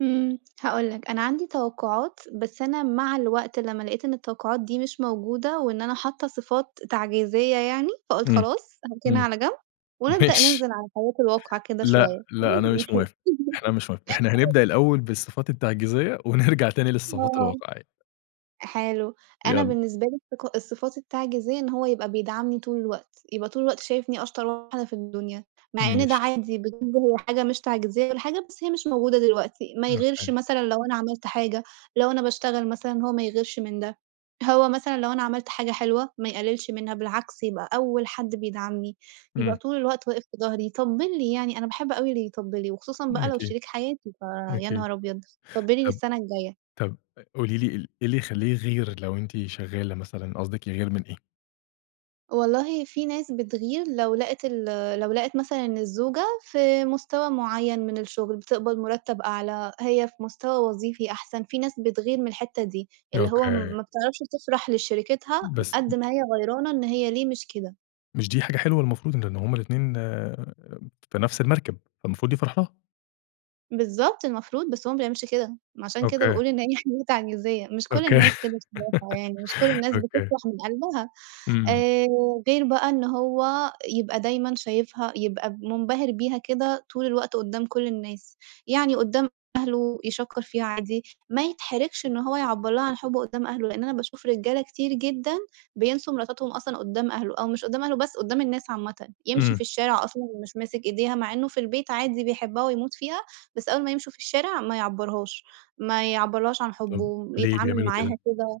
امم، هاقول لك أنا عندي توقعات بس أنا مع الوقت لمّا لقيت إن التوقعات دي مش موجودة وإن أنا حاطّة صفات تعجيزية يعني، فقُلت امم، خلاص هاركنها امم. على جنب، ونبدأ ماشي. ننزل على الحياة الواقعية كده لأ، شوية لأ، أنا وننزل مش نشوف. موافق، إحنا مش موافق إحنا هَنبدأ الأول بالصفات التعجيزية، ونرجَع تاني للصفات آه، الواقعية. حلو أنا يالّا. بالنسبة لي الصف الصفات التعجيزية إن هو يبقى بيدعمني طول الوقت، يبقى طول الوقت شايفني أشطر واحدة في الدُنيا، مع إن ده ماشي. عادي بالنسبة لي حاجة مش تعجيزية والّا حاجة، بس هي مش موجودة دلوقتي، ما يغِيرش أوكي. مثلًا لو أنا عملت حاجة، لو أنا باشتغل مثلًا هو ما يغِيرش من ده، هو مثلًا لَو أنا عملت حاجة حلوة ما يقَلّلش منها بالعكس يبقى أول حد بيدعمني، يبقى امم. طول الوقت واقف في ضهري يطَبّل لي، يعني أنا باحب أوي اللي يطَبّل لي وخُصوصًا م بقى لو أكيد، شريك حياتي ف يا أكيد. نهار أبيض طَبّل لي طب للسنة الجاية. طب قولي لِي ال إيه اللي يخَلّيه يغِير لو أنتِ شغالة مثلًا، قصدِك يغِير من إيه؟ والله فيه ناس بتغِير لو لقت ال لو لقت مثلًا إن الزوجة في مُستوى معَيَّن من الشغل، بتِقبَض مرَتّب أعلى، هي في مُستوى وظيفي أحسن، في ناس بتغِير من الحتة دي، اللي هو م أوكي. ما بتعرفش تفرح لشريكِتها بس قد ما هي غيرانة إن هي ليه مش كده. مش دي حاجة حلوة المفروض لأن هُم الاتنين في نفس المركب فالمفروض يفرَح لَها. بالضبط، المفروض بس هو ما بيعملش كده، ما عشان كده أوكي. باقول إن هي حاجة تعجيزية مش كُل أوكي، الناس كده [unintelligible] يعني مش كُل الناس أوكي. بتفرَح من قلبها. امم. آآ، غير بقى إن هو يبقى دايمًا شايفها يبقى منبهر بيها كده طول الوقت قدام كُل الناس، يعني قدام أهلُه يشكّر فيها عادي، ما يتحَرَّجش إن هو يعَبَّر لَها عن حُبُّه قدام أهلُه، لأن أنا باشوف رجالة كتير جدًا بيِنسوا مراتاتهُم أصلًا قدام أهلُه أو مش قدام أهلُه بس قدام الناس عامةً، يمشي امم. في الشارع أصلًا مش ماسك إيديها مع إنه في البيت عادي بيحبها ويموت فيها، بس أول ما يمشوا في الشارع ما يعبرهاش، ما يعَبَّرلَهاش عن حُبُّه طب ليه ويتعامل بيعملوا معاها كده؟ كده.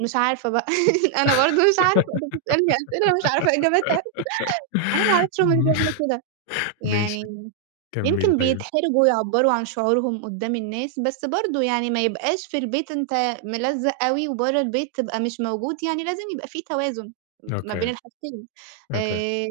مش عارفة بقى أنا برضه مش عارفة أنت بتسألني أسئلة مش عارفة إجابتها أنا ما اعرفش هُم ليه بيعملوا كده، ماشي، يعني كملي يمكن طيب. بيتحرجوا يعَبَّروا عن شعورهُم قدام الناس، بس برضه يعني ما يبقاش في البيت أنت ملزق أوي وبرّه البيت تبقى مش موجود، يعني لازم يبقى في توازن ما بين أوكي، الحاجتين. أوكي. آآ،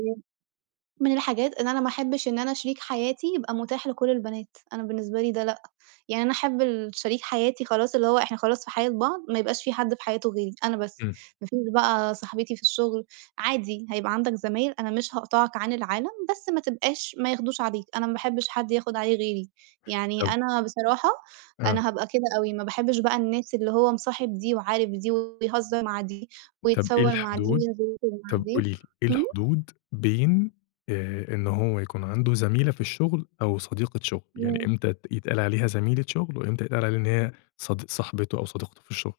من الحاجات إن أنا ما احبش إن أنا شريك حياتي يبقى متاح لكُل البنات، أنا بالنسبة لي ده لأ، يعني أنا أحب ال شريك حياتي خلاص اللي هو إحنا خلاص في حياة بعض، ما يبقاش فيه حد في حياتُه غيري أنا بس، امم. ما فيش بقى صاحبتي في الشغل عادي هيبقى عندك زمايل أنا مش هاقطعك عن العالم، بس ما تبقاش ما ياخدوش عليك، أنا ما باحبش حد ياخد عليه غيري، يعني طب أنا بصراحة آه. أنا هابقى كده أوي، ما باحبش بقى الناس اللي هو مصاحب دي، وعارف دي، ويهزر مع دي، طب إيه ويتصور مع دي، الحُدود وينزل يخرُج مع طب دي، قولي لِي، إيه امم. الحُدود بين آآ، إن هو يكون عندُه زَميلة في الشغل أو صديقة شغل، يعني امم. إمتى تت يتقال عليها زَميلة شغل وإمتى يتقال عليها إن هي صدق صاحبتُه أو صديقته في الشغل؟